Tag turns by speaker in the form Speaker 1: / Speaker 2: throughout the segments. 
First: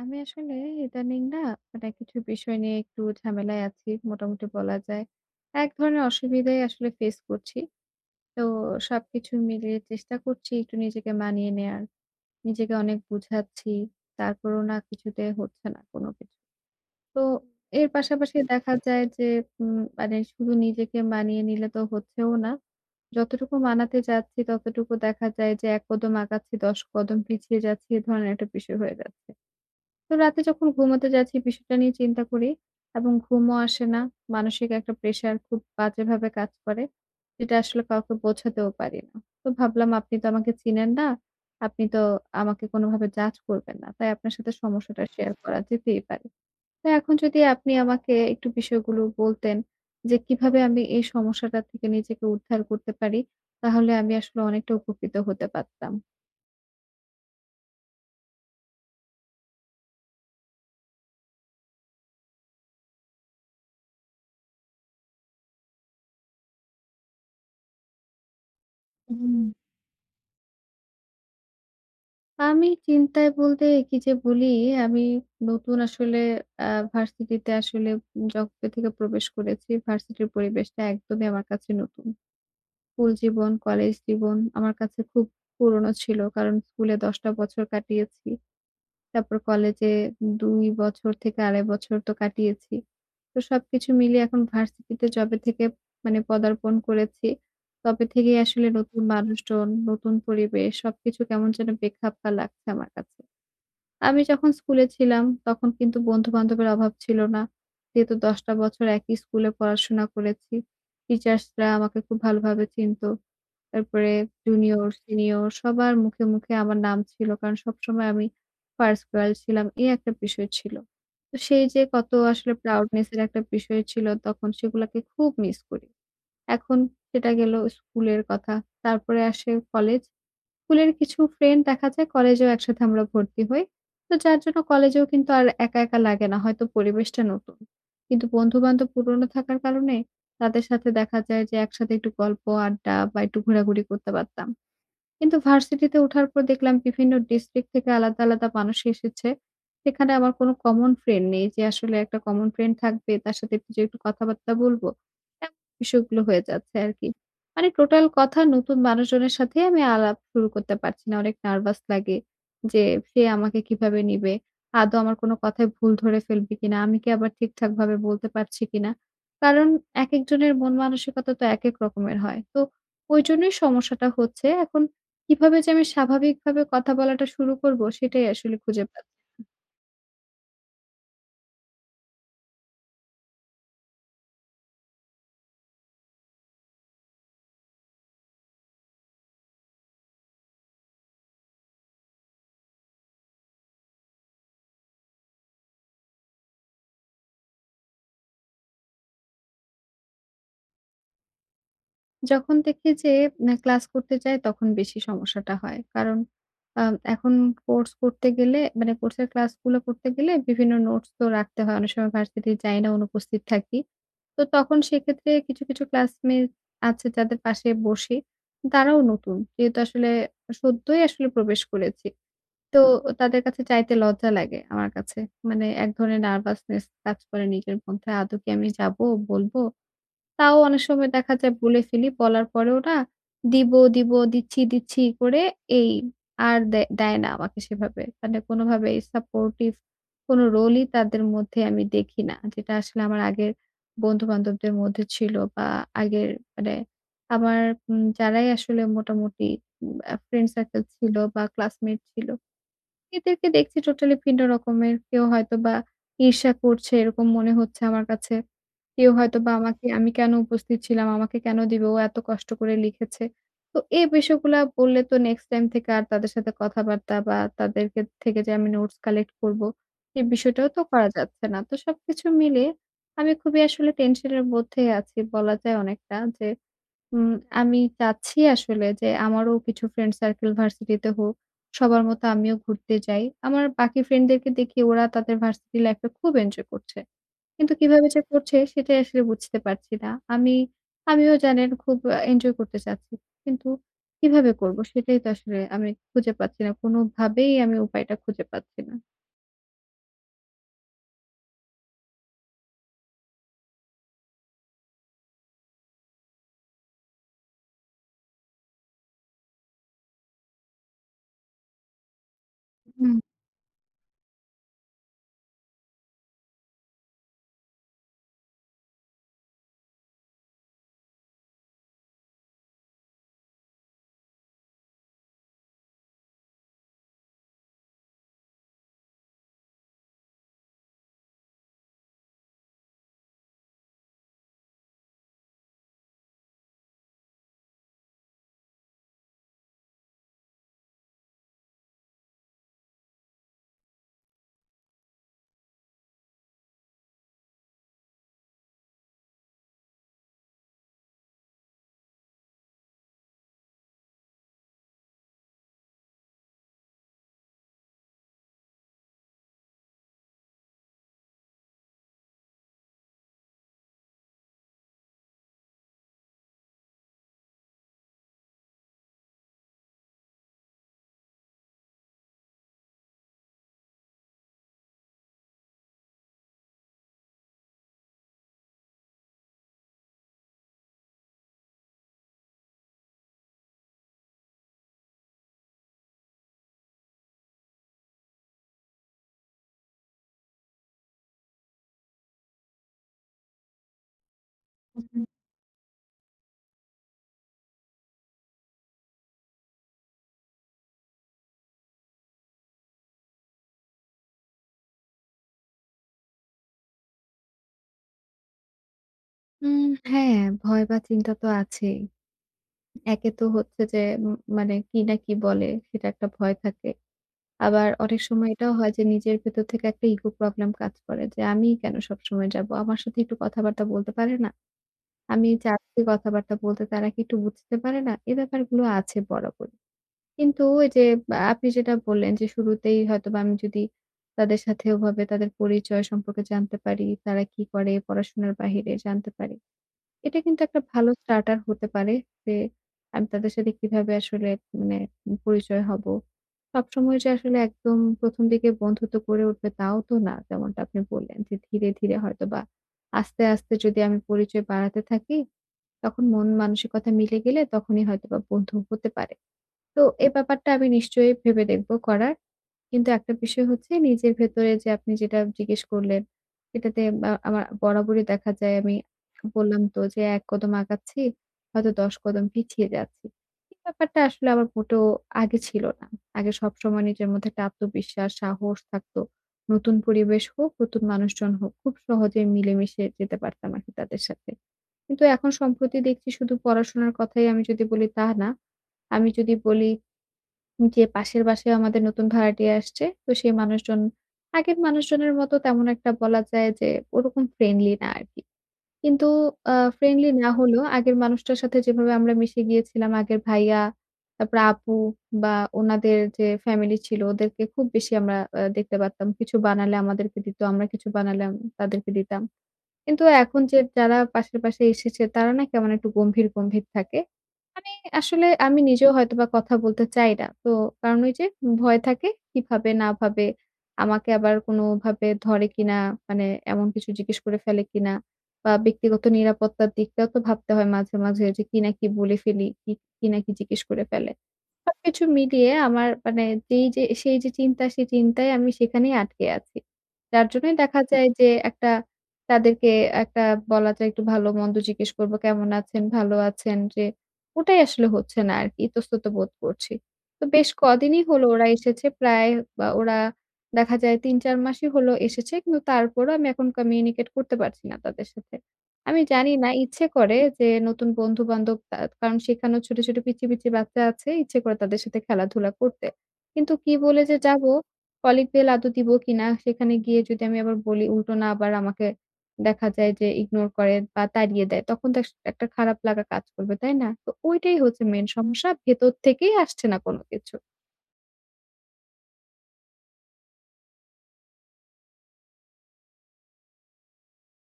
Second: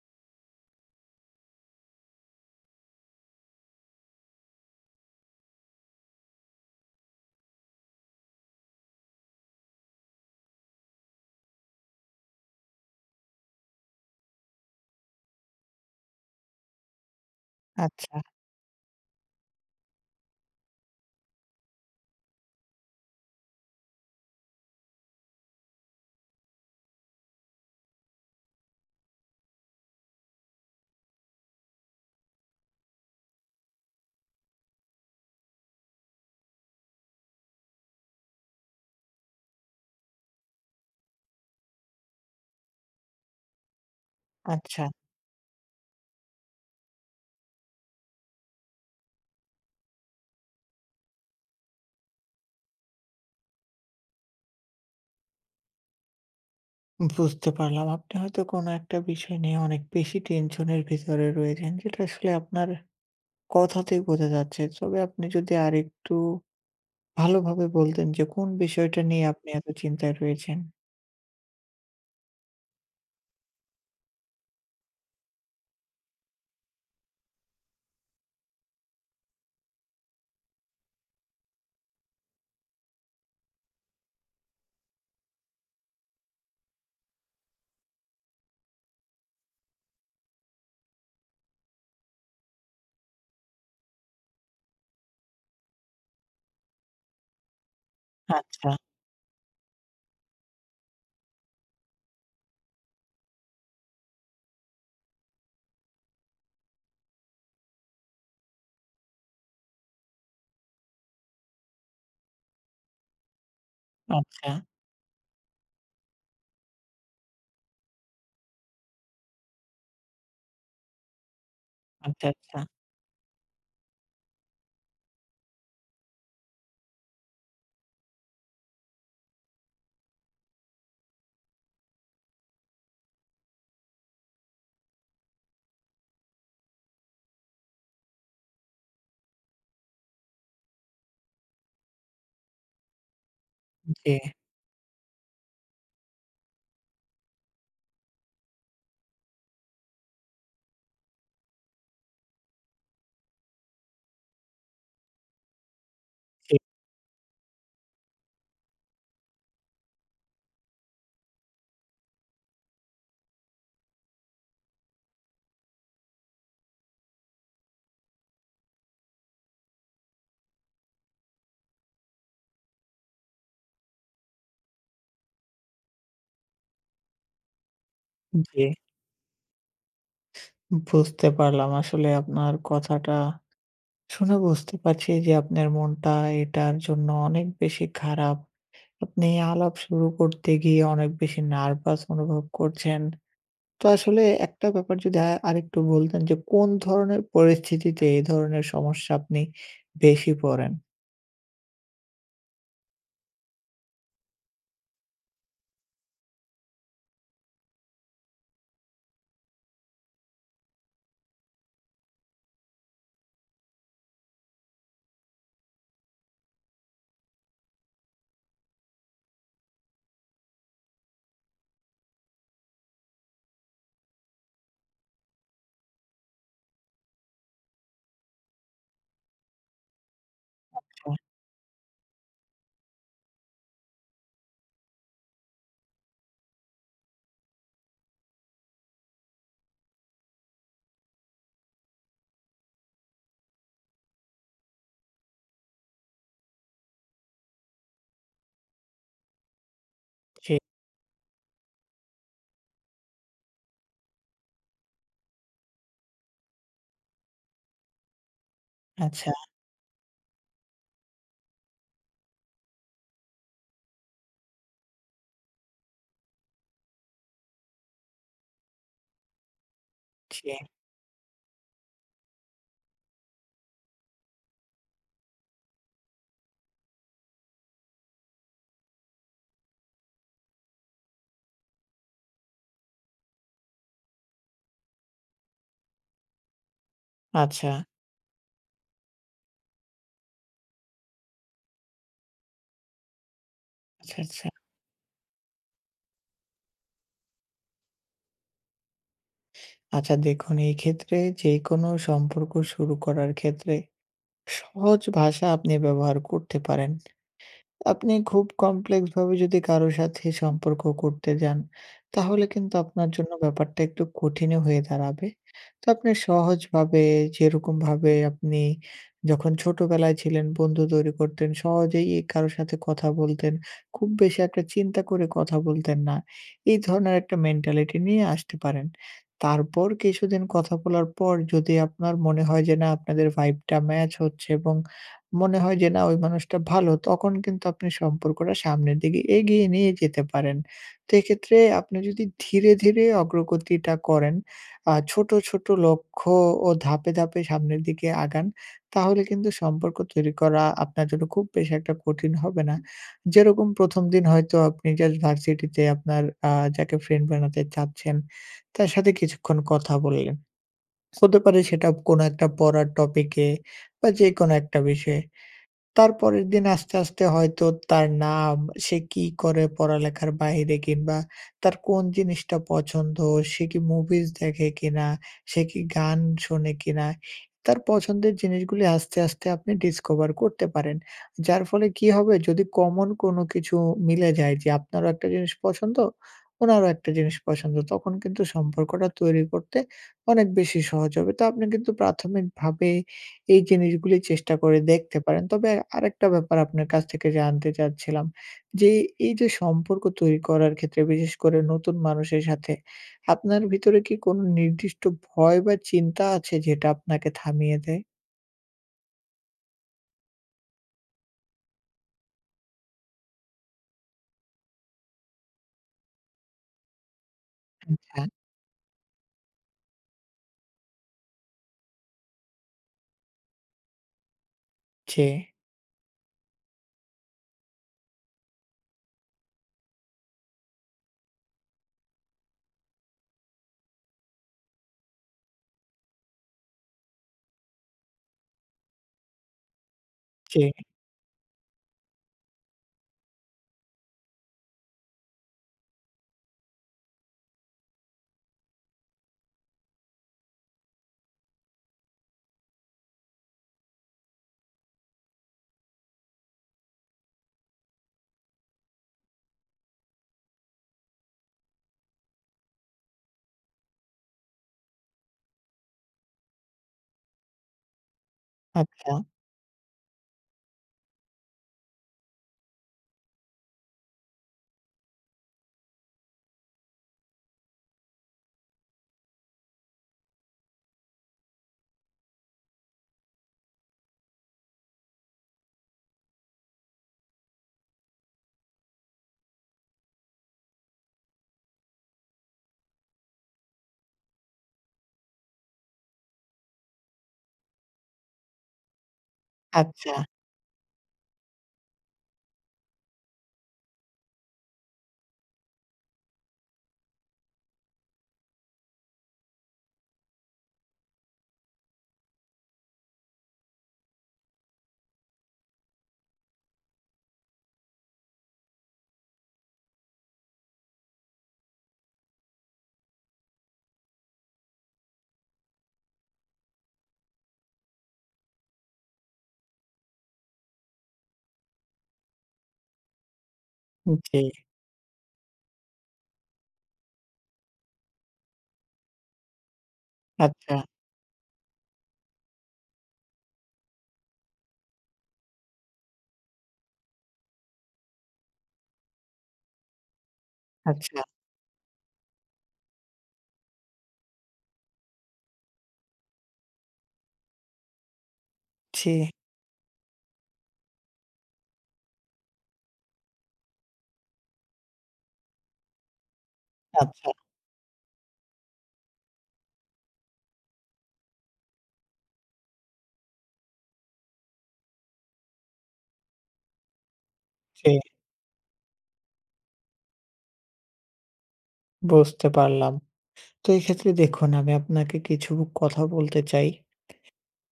Speaker 1: আমি আসলে ইদানিং না মানে কিছু বিষয় নিয়ে একটু ঝামেলায় আছি মোটামুটি বলা যায়। এক ধরনের অসুবিধাই আসলে ফেইস করছি। তো সবকিছু মিলিয়ে চেষ্টা করছি একটু নিজেকে মানিয়ে নেয়ার। নিজেকে অনেক বুঝাচ্ছি, তারপরেও না কিছুতেই হচ্ছে না কোনো কিছু। তো এর
Speaker 2: আচ্ছা।
Speaker 1: পাশাপাশি দেখা যায় যে উম মানে শুধু নিজেকে মানিয়ে নিলে তো হচ্ছেও না। যতটুকু মানাতে যাচ্ছি ততটুকু দেখা যায় যে ১ কদম আগাচ্ছি ১০ কদম পিছিয়ে যাচ্ছি, এই ধরনের একটা বিষয় হয়ে যাচ্ছে। তো রাতে যখন ঘুমোতে যাচ্ছি বিষয়টা নিয়ে চিন্তা করি এবং ঘুমও আসে না। মানসিক একটা প্রেশার খুব বাজেভাবে কাজ করে। যেটা আসলে কাউকে বোঝাতেও পারি না। তো ভাবলাম আপনি তো আমাকে চিনেন না, আপনি তো আমাকে কোনোভাবে জাজ করবেন না। তাই আপনার সাথে
Speaker 2: আচ্ছা।
Speaker 1: সমস্যাটা শেয়ার করা যেতেই পারে। তো এখন যদি আপনি আমাকে একটু বিষয়গুলো বলতেন যে কীভাবে আমি এই সমস্যাটা থেকে নিজেকে উদ্ধার করতে পারি? তাহলে আমি আসলে অনেকটা উপকৃত হতে পারতাম।
Speaker 2: বুঝতে পারলাম। আপনি হয়তো কোনো একটা বিষয় নিয়ে অনেক বেশি টেনশন এর ভিতরে রয়েছেন। যেটা আসলে আপনার কথাতেই বোঝা যাচ্ছে। তবে আপনি যদি আরেকটু ভালোভাবে বলতেন যে কোন বিষয়টা নিয়ে
Speaker 1: হুম।
Speaker 2: আপনি এত চিন্তায় রয়েছেন?
Speaker 1: আমি চিন্তায় বলতে কি যে বলি, আমি নতুন আসলে আ ভার্সিটিতে আসলে উম যবে থেকে প্রবেশ করেছি, ভার্সিটির পরিবেশটা একদমই আমার কাছে নতুন। স্কুল জীবন, কলেজ জীবন, আমার কাছে খুব পুরনো ছিল। কারণ স্কুলে ১০ টা বছর কাটিয়েছি। তারপর কলেজে ২ বছর থেকে ২.৫ বছর তো কাটিয়েছি। তো সবকিছু মিলিয়ে এখন ভার্সিটিতে যবে থেকে মানে পদার্পণ করেছি, তবে থেকেই আসলে
Speaker 2: আচ্ছা।
Speaker 1: নতুন মানুষজন, নতুন পরিবেশ। সবকিছু কেমন যেন বেখাপ্পা লাগছে আমার কাছে। আমি যখন স্কুলে ছিলাম তখন কিন্তু বন্ধু-বান্ধবের অভাব ছিল না। যেহেতু ১০ টা বছর একই স্কুলে পড়াশোনা করেছি, টিচার্সরা আমাকে খুব ভালোভাবে চিনতো। তারপরে
Speaker 2: আচ্ছা।
Speaker 1: জুনিয়র, সিনিয়র সবার মুখে, মুখে আমার নাম ছিল কারণ সবসময় আমি ফার্স্ট গার্ল ছিলাম। এই একটা বিষয় ছিল। তো সেই যে কত
Speaker 2: আচ্ছা,
Speaker 1: আসলে
Speaker 2: আচ্ছা।
Speaker 1: proudness এর একটা বিষয় ছিল তখন, সেগুলোকে খুব মিস করি। এখন সেটা গেল স্কুলের কথা। তারপরে আসে কলেজ। স্কুলের কিছু ফ্রেন্ড দেখা যায় কলেজেও একসাথে আমরা ভর্তি হই। তো যার জন্য কলেজেও কিন্তু আর একা, একা লাগে না। হয়তো পরিবেশটা নতুন, কিন্তু বন্ধু-বান্ধব পুরোনো থাকার কারণে তাদের সাথে দেখা যায় যে একসাথে একটু গল্প, আড্ডা বা একটু ঘোরাঘুরি
Speaker 2: উম
Speaker 1: করতে
Speaker 2: জি।
Speaker 1: পারতাম। কিন্তু ভার্সিটিতে ওঠার পর দেখলাম বিভিন্ন ডিস্ট্রিক্ট থেকে আলাদা, আলাদা মানুষ এসেছে। সেখানে আমার কোনো কমন ফ্রেন্ড নেই। যে আসলে একটা কমন ফ্রেন্ড থাকবে, তার সাথে একটু যেয়ে একটু কথাবার্তা বলবো। এমন বিষয়গুলো হয়ে
Speaker 2: জি।
Speaker 1: যাচ্ছে আরকি। মানে টোটাল কথা নতুন মানুষজনের সাথেই আমি আলাপ শুরু করতে পারছি না। অনেক নার্ভাস লাগে যে সে আমাকে কিভাবে নিবে? আদৌ আমার কোনো কথায় ভুল ধরে ফেলবে কিনা? আমি কি আবার ঠিকঠাকভাবে বলতে পারছি কিনা? কারণ একেকজনের মন-মানসিকতা তো একেক রকমের হয়। তো ওইজন্যই সমস্যাটা হচ্ছে। এখন কিভাবে যে আমি স্বাভাবিকভাবে কথা বলাটা শুরু করবো, সেটাই
Speaker 2: উম
Speaker 1: আসলে
Speaker 2: জি।
Speaker 1: খুঁজে পাচ্ছি না।
Speaker 2: বুঝতে পারলাম আসলে আপনার কথাটা। শুনে বুঝতে পারছি যে আপনার মনটা এটার জন্য অনেক বেশি খারাপ। আপনি আলাপ শুরু করতে গিয়ে অনেক বেশি নার্ভাস অনুভব করছেন। তো আসলে একটা ব্যাপার যদি আ আরেকটু বলতেন যে কোন ধরনের পরিস্থিতিতে এই ধরনের সমস্যা আপনি বেশি পড়েন?
Speaker 1: যখন দেখি যে না, ক্লাস করতে যাই তখন বেশি সমস্যাটা হয়। কারণ আ এখন কোর্স করতে গেলে মানে কোর্সের ক্লাসগুলো করতে গেলে বিভিন্ন নোটস তো রাখতে হয়। অনেক সময় ভার্সিটি যাই না, অনুপস্থিত থাকি। তো তখন সেক্ষেত্রে কিছু, কিছু ক্লাসমেইট আছে যাদের পাশে বসি, তারাও নতুন। যেহেতু আসলে সদ্যই আসলে প্রবেশ করেছি। তো তাদের কাছে চাইতে লজ্জা লাগে আমার কাছে। মানে এক ধরনের nervousness কাজ করে নিজের মধ্যে। আদৌ কি আমি যাবো? বলবো? তাও অনেক সময়
Speaker 2: আচ্ছা।
Speaker 1: দেখা যায় বলে ফেলি। বলার পরেও না দিব, দিব, দিচ্ছি, দিচ্ছি করে এই আর দে দেয় না আমাকে সেভাবে। মানে কোনভাবেই সাপোর্টিভ কোন রোলই তাদের মধ্যে আমি দেখি না। যেটা আসলে আমার আগের বন্ধু বান্ধবদের মধ্যে ছিল বা আগের মানে আমার উম যারাই আসলে মোটামুটি উম আ ফ্রেন্ড
Speaker 2: জি।
Speaker 1: সার্কেল ছিল বা ক্লাসমেট ছিল। এদেরকে দেখছি টোটালি ভিন্ন রকমের। কেউ হয়তোবা ঈর্ষা করছে এরকম মনে হচ্ছে আমার কাছে। কেউ
Speaker 2: আচ্ছা।
Speaker 1: হয়তোবা আমাকে আমি কেন উপস্থিত ছিলাম, আমাকে কেন দিবে? ও এত কষ্ট করে লিখেছে। তো এ বিষয়গুলা বললে তো নেক্সট টাইম থেকে আর তাদের সাথে কথাবার্তা বা তাদের কে থেকে যে আমি নোটস কালেক্ট করব, এই
Speaker 2: জি।
Speaker 1: বিষয়টাও তো করা যাচ্ছে না। তো সবকিছু মিলিয়ে আমি খুবই আসলে টেনশনের মধ্যেই আছি বলা যায় অনেকটা। যে উম আমি চাচ্ছি আসলে যে আমারও কিছু ফ্রেন্ড-সার্কেল ভার্সিটিতে হোক। সবার মতো আমিও ঘুরতে যাই। আমার বাকি ফ্রেন্ডদেরকে দেখি ওরা তাদের ভার্সিটি লাইফে খুব এনজয় করছে। কিন্তু
Speaker 2: আচ্ছা।
Speaker 1: কীভাবে যে করছে সেটাই আসলে বুঝতে পারছি না। আমি আমিও জানেন খুব অ্যা এনজয় করতে চাচ্ছি। কিন্তু
Speaker 2: আচ্ছা, আচ্ছা।
Speaker 1: কীভাবে করবো? সেটাই তো আসলে আমি খুঁজে পাচ্ছি না। কোনোভাবেই আমি উপায়টা খুঁজে পাচ্ছি না।
Speaker 2: আচ্ছা দেখুন এই ক্ষেত্রে যেকোনো সম্পর্ক শুরু করার ক্ষেত্রে, সহজ ভাষা আপনি ব্যবহার করতে পারেন। আপনি খুব কমপ্লেক্স ভাবে যদি কারো সাথে সম্পর্ক করতে যান, তাহলে কিন্তু আপনার
Speaker 1: হুম।
Speaker 2: জন্য ব্যাপারটা একটু কঠিনও হয়ে দাঁড়াবে। তো আপনি সহজভাবে, যেরকম ভাবে আপনি যখন ছোটবেলায় ছিলেন বন্ধু তৈরি করতেন, সহজেই এ কারো সাথে কথা বলতেন, খুব বেশি একটা চিন্তা করে কথা বলতেন না। এই ধরনের একটা মেন্টালিটি নিয়ে আসতে পারেন। তারপর কিছুদিন কথা বলার পর যদি আপনার মনে হয় যে, না আপনাদের ভাইভ টা match হচ্ছে এবং মনে হয় যে, "না! ওই মানুষটা ভালো" তখন কিন্তু আপনি সম্পর্কটা সামনের দিকে এগিয়ে নিয়ে যেতে পারেন। তো এক্ষেত্রে আপনি যদি ধীরে, ধীরে অগ্রগতিটা করেন আ ছোট, ছোট লক্ষ্য ও ধাপে, ধাপে সামনের দিকে আগান, তাহলে কিন্তু সম্পর্ক তৈরি করা আপনার জন্য খুব বেশি একটা কঠিন হবে না। যেরকম ১ম দিন হয়তো আপনি just ভার্সিটি তে আপনার আ যাকে ফ্রেন্ড বানাতে চাচ্ছেন, তার সাথে কিছুক্ষণ কথা বললেন। হতে পারে সেটা কোন একটা পড়ার টপিকে, বা যেকোনো একটা বিষয়ে। তার পরের দিন আস্তে, আস্তে হয়তো তার নাম, সে কি করে পড়ালেখার বাহিরে, কিংবা তার কোন জিনিসটা পছন্দ, সে কি মুভিজ দেখে কিনা, সে কি গান শোনে কিনা, তার পছন্দের জিনিসগুলি আস্তে, আস্তে আপনি ডিসকভার করতে পারেন। যার ফলে কি হবে? যদি কমন কোনো কিছু মিলে যায় যে আপনারও একটা জিনিস পছন্দ, ওনারও একটা জিনিস পছন্দ। তখন কিন্তু সম্পর্কটা তৈরি করতে, অনেক বেশি সহজ হবে। তো আপনি কিন্তু প্রাথমিকভাবে এই জিনিসগুলি চেষ্টা করে
Speaker 1: হু,
Speaker 2: দেখতে
Speaker 1: হু।
Speaker 2: পারেন। তবে আরেকটা ব্যাপার আপনার কাছ থেকে জানতে চাচ্ছিলাম, যে এই যে সম্পর্ক তৈরি করার ক্ষেত্রে বিশেষ করে নতুন মানুষের সাথে, আপনার ভিতরে কি কোনো নির্দিষ্ট ভয় বা চিন্তা আছে? যেটা আপনাকে থামিয়ে দেয়?
Speaker 1: উম হ্যাঁ, ভয় বা চিন্তা তো আছেই। উম একে তো হচ্ছে যে উম মানে কি না কি বলে, সেটা একটা ভয় থাকে। আবার অনেক
Speaker 2: আচ্ছা।
Speaker 1: সময় এটাও হয় যে নিজের ভেতর থেকে একটা ইগো প্রবলেম কাজ করে যে, "আমিই কেন সবসময় যাব? আমার সাথে একটু কথাবার্তা বলতে পারে না?
Speaker 2: জি।
Speaker 1: আমি চাচ্ছি কথাবার্তা বলতে তারা কি একটু বুঝতে পারে না?" এ ব্যাপারগুলো আছে বরাবরই। কিন্তু এই যে আ আপনি যেটা বললেন যে শুরুতেই হয়তোবা আমি যদি তাদের সাথে ওভাবে তাদের পরিচয় সম্পর্কে জানতে পারি, তারা কি করে পড়াশোনার বাহিরে জানতে পারি, এটা কিন্তু একটা
Speaker 2: জি।
Speaker 1: ভালো starter হতে পারে। যে আমি তাদের সাথে কিভাবে আসলে মানে উম পরিচয় হব। সবসময় যে আসলে একদম ১ম দিকে বন্ধুত্ব গড়ে উঠবে তাও তো না। যেমনটা আপনি বললেন যে ধীরে, ধীরে হয়তোবা আস্তে, আস্তে যদি আমি পরিচয় বাড়াতে থাকি, তখন মন-মানসিকতা মিলে গেলে তখনই হয়তোবা বন্ধু হতে পারে। তো এ ব্যাপারটা আমি নিশ্চয়ই ভেবে দেখব করার। কিন্তু একটা বিষয় হচ্ছে নিজের ভেতরে যে আপনি যেটা জিজ্ঞেস করলেন। এটাতে মা আমা বরাবরই দেখা যায় আমি
Speaker 2: আচ্ছা।
Speaker 1: বললাম তো যে, ১ কদম আগাচ্ছি, হয়তো ১০ কদম পিছিয়ে যাচ্ছি। এই ব্যাপারটা আসলে আমার মোটেও আগে ছিল না। আগে সবসময় নিজের মধ্যে একটা আত্মবিশ্বাস সাহস থাকতো। নতুন পরিবেশ হোক, নতুন মানুষজন হোক, খুব সহজেই মিলেমিশে যেতে পারতাম আরকি তাদের সাথে। কিন্তু এখন সম্প্রতি দেখছি শুধু পড়াশোনার কথাই আমি যদি বলি, তা না! আমি যদি বলি উম যে পাশের বাসায়ও আমাদের নতুন ভাড়াটিয়া আসছে। তো সেই মানুষজন আগের মানুষজনের মতো তেমন একটা বলা যায় যে ওরকম ফ্রেন্ডলি না আরকি। কিন্তু আ
Speaker 2: আচ্ছা।
Speaker 1: ফ্রেন্ডলি না হলেও আগের মানুষটার সাথে যেভাবে আমরা মিশে গিয়েছিলাম, আগের ভাইয়া তারপরে আপু বা ওনাদের যে ফ্যামিলি ছিল ওদেরকে খুব বেশি আমরা আ দেখতে পারতাম। কিছু বানালে আমাদেরকে দিত। আমরা কিছু বানালাম, তাদেরকে দিতাম। কিন্তু এখন যে যারা পাশের বাসায় এসেছে তারা না কেমন একটু গম্ভীর, গম্ভীর থাকে। মানে আসলে আমি নিজেও হয়তোবা কথা বলতে চাই না। তো কারণ ওই যে ভয় থাকে। কি ভাবে না ভাবে! আমাকে আবার কোনভাবে ধরে কিনা। মানে এমন কিছু জিজ্ঞেস করে ফেলে কিনা বা ব্যক্তিগত নিরাপত্তার দিকটাও তো ভাবতে হয় মাঝে, মাঝে যে কি না কি বলে ফেলি, কি কি না কি জিজ্ঞেস করে
Speaker 2: উম
Speaker 1: ফেলে।
Speaker 2: জি।
Speaker 1: সবকিছু মিলিয়ে আমার মানে যেই যে সেই যে চিন্তা, সেই চিন্তায় আমি সেখানেই আটকে আছি। যার
Speaker 2: আচ্ছা।
Speaker 1: জন্যই দেখা যায় যে একটা তাদেরকে একটা বলা যায় একটু ভালো-মন্দ জিজ্ঞেস করব, "কেমন আছেন? ভালো আছেন?" যে ওটাই আসলে হচ্ছে না আরকি। ইতস্তত বোধ করছি। তো বেশ কদিনই
Speaker 2: আচ্ছা।
Speaker 1: হলো ওরা এসেছে। প্রায় আ ওরা দেখা যায় ৩-৪ মাসই হল এসেছে। কিন্তু তারপরও আমি এখন communicate করতে পারছি না তাদের সাথে। আমি
Speaker 2: জি।
Speaker 1: জানি না ইচ্ছে করে, যে নতুন বন্ধু-বান্ধব আ কারণ সেখানেও ছোট, ছোট, পিচ্চি, পিচ্চি বাচ্চা আছে। ইচ্ছে করে তাদের সাথে খেলাধুলা করতে। কিন্তু কী বলে
Speaker 2: আচ্ছা।
Speaker 1: যে যাবো? কলিং বেল আদৌ দিবো কিনা? সেখানে গিয়ে যদি আমি আবার বলি, উল্টো না আবার আমাকে দেখা যায় যে, ইগনোর করে বা তাড়িয়ে দেয়। তখন তো আস একটা খারাপ লাগা কাজ করবে, তাই না? তো ওইটাই
Speaker 2: জি।
Speaker 1: হচ্ছে মেইন সমস্যা। ভেতর থেকেই আসছে না কোন কিছু।
Speaker 2: বুঝতে পারলাম। তো এক্ষেত্রে দেখুন আমি আপনাকে কিছু কথা বলতে চাই।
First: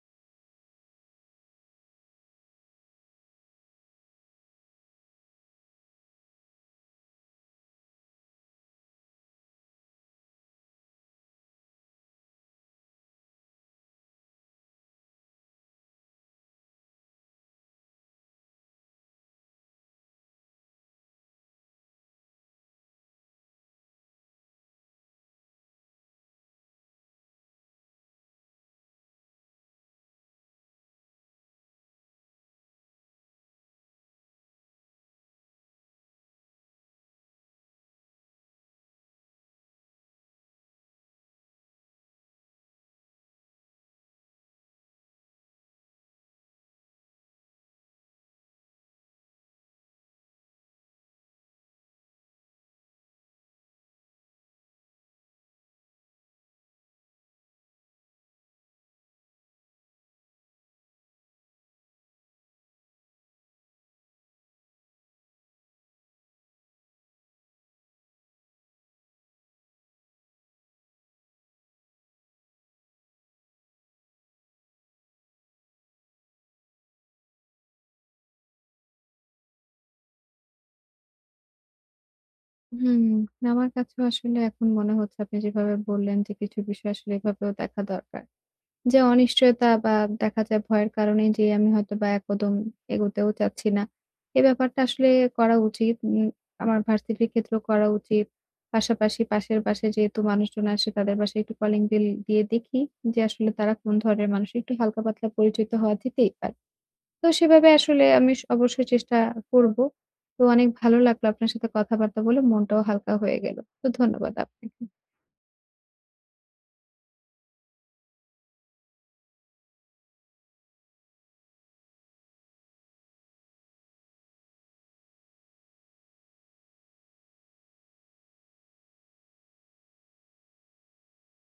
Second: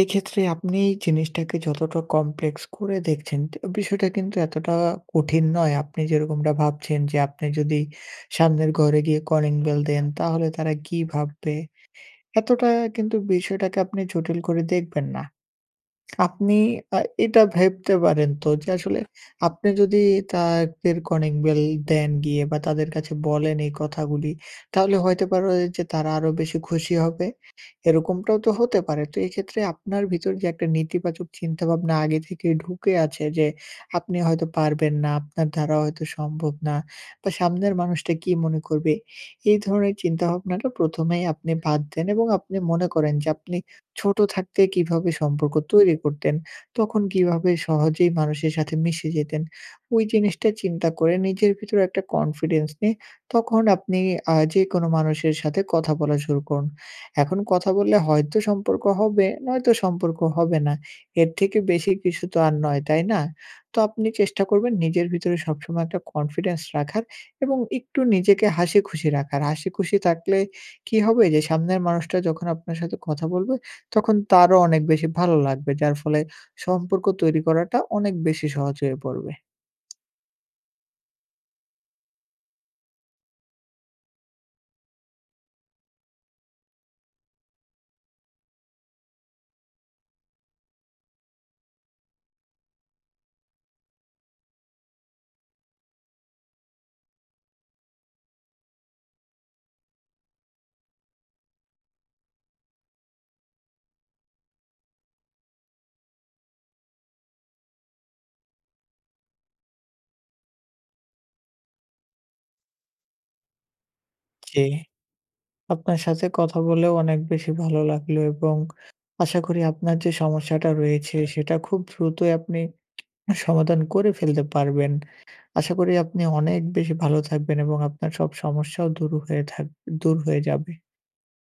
Speaker 2: এক্ষেত্রে আপনি জিনিসটাকে যতটা কমপ্লেক্স করে দেখছেন, তো বিষয়টা কিন্তু এতটা কঠিন নয়। আপনি যেরকমটা ভাবছেন যে আপনি যদি সামনের ঘরে গিয়ে কলিং বেল দেন তাহলে তারা কি ভাববে? এতটা কিন্তু বিষয়টাকে আপনি জটিল করে দেখবেন না। আপনি আ এটা ভাবতে পারেন তো যে আসলে আপনি যদি তাদের কলিং বেল দেন গিয়ে বা তাদের কাছে বলেন এই কথাগুলি, তাহলে হইতে পারে ও যে তারা আরো বেশি খুশি হবে। এরকমটাও তো হতে পারে? তো এইক্ষেত্রে আপনার ভেতর যে একটা নেতিবাচক চিন্তাভাবনা আগে থেকেই ঢুকে আছে যে আপনি হয়তো পারবেন না, আপনার দ্বারা হয়তো সম্ভব না বা সামনের মানুষটা কি মনে করবে? এই ধরনের চিন্তাভাবনাটা প্রথমেই আপনি বাদ দেন। এবং আপনি মনে করেন যে আপনি ছোট থাকতে কিভাবে সম্পর্ক তৈরি করতেন? তখন কিভাবে সহজেই মানুষের সাথে মিশে যেতেন? ওই জিনিসটা চিন্তা করে নিজের ভিতরে একটা কনফিডেন্স নিয়ে তখন আপনি আ যেকোনো মানুষের সাথে কথা বলা শুরু করুন। এখন কথা বললে হয়তো সম্পর্ক হবে, নয়তো সম্পর্ক হবে না। এর থেকে বেশি কিছু তো আর নয়, তাই না? তো আপনি চেষ্টা করবেন নিজের ভিতরে সবসময় একটা কনফিডেন্স রাখার এবং একটু নিজেকে হাসিখুশি রাখার। হাসিখুশি থাকলে কি হবে? যে সামনের মানুষটা যখন আপনার সাথে কথা বলবে, তখন তারও অনেক বেশি ভালো লাগবে। যার ফলে সম্পর্ক তৈরি করাটা অনেক বেশি সহজ হয়ে পড়বে।
Speaker 1: হুম। না আমার কাছেও আসলে এখন মনে হচ্ছে আপনি যেভাবে বললেন যে কিছু বিষয় আসলে এভাবেও দেখা দরকার। যে অনিশ্চয়তা বা দেখা যায় ভয়ের কারণেই যে আমি হয়তোবা এক কদম এগোতেও চাচ্ছি না। এ ব্যাপারটা আসলে করা উচিত। উম আমার ভার্সিটির ক্ষেত্রেও করা উচিত। পাশাপাশি পাশের বাসায় যেহেতু মানুষজন আসে, তাদের বাসায় একটু কলিং বেল দিয়ে দেখি যে আসলে তারা কোন ধরনের মানুষ। একটু হালকা-পাতলা পরিচিত হওয়া যেতেই পারে। তো সেভাবে আসলে আমি স অবশ্যই চেষ্টা করব। তো অনেক ভালো লাগল আপনার সাথে কথাবার্তা বলে। মনটাও হালকা হয়ে গেল। তো ধন্যবাদ
Speaker 2: জি।
Speaker 1: আপনাকে।
Speaker 2: আপনার সাথে কথা বলেও অনেক বেশি ভালো লাগলো এবং আশা করি আপনার যে সমস্যাটা রয়েছে সেটা খুব দ্রুতই আপনি অ্যা সমাধান করে ফেলতে পারবেন। আশা করি আপনি অনেক বেশি ভালো থাকবেন এবং আপনার সব সমস্যাও দূর হয়ে থাক দূর হয়ে যাবে।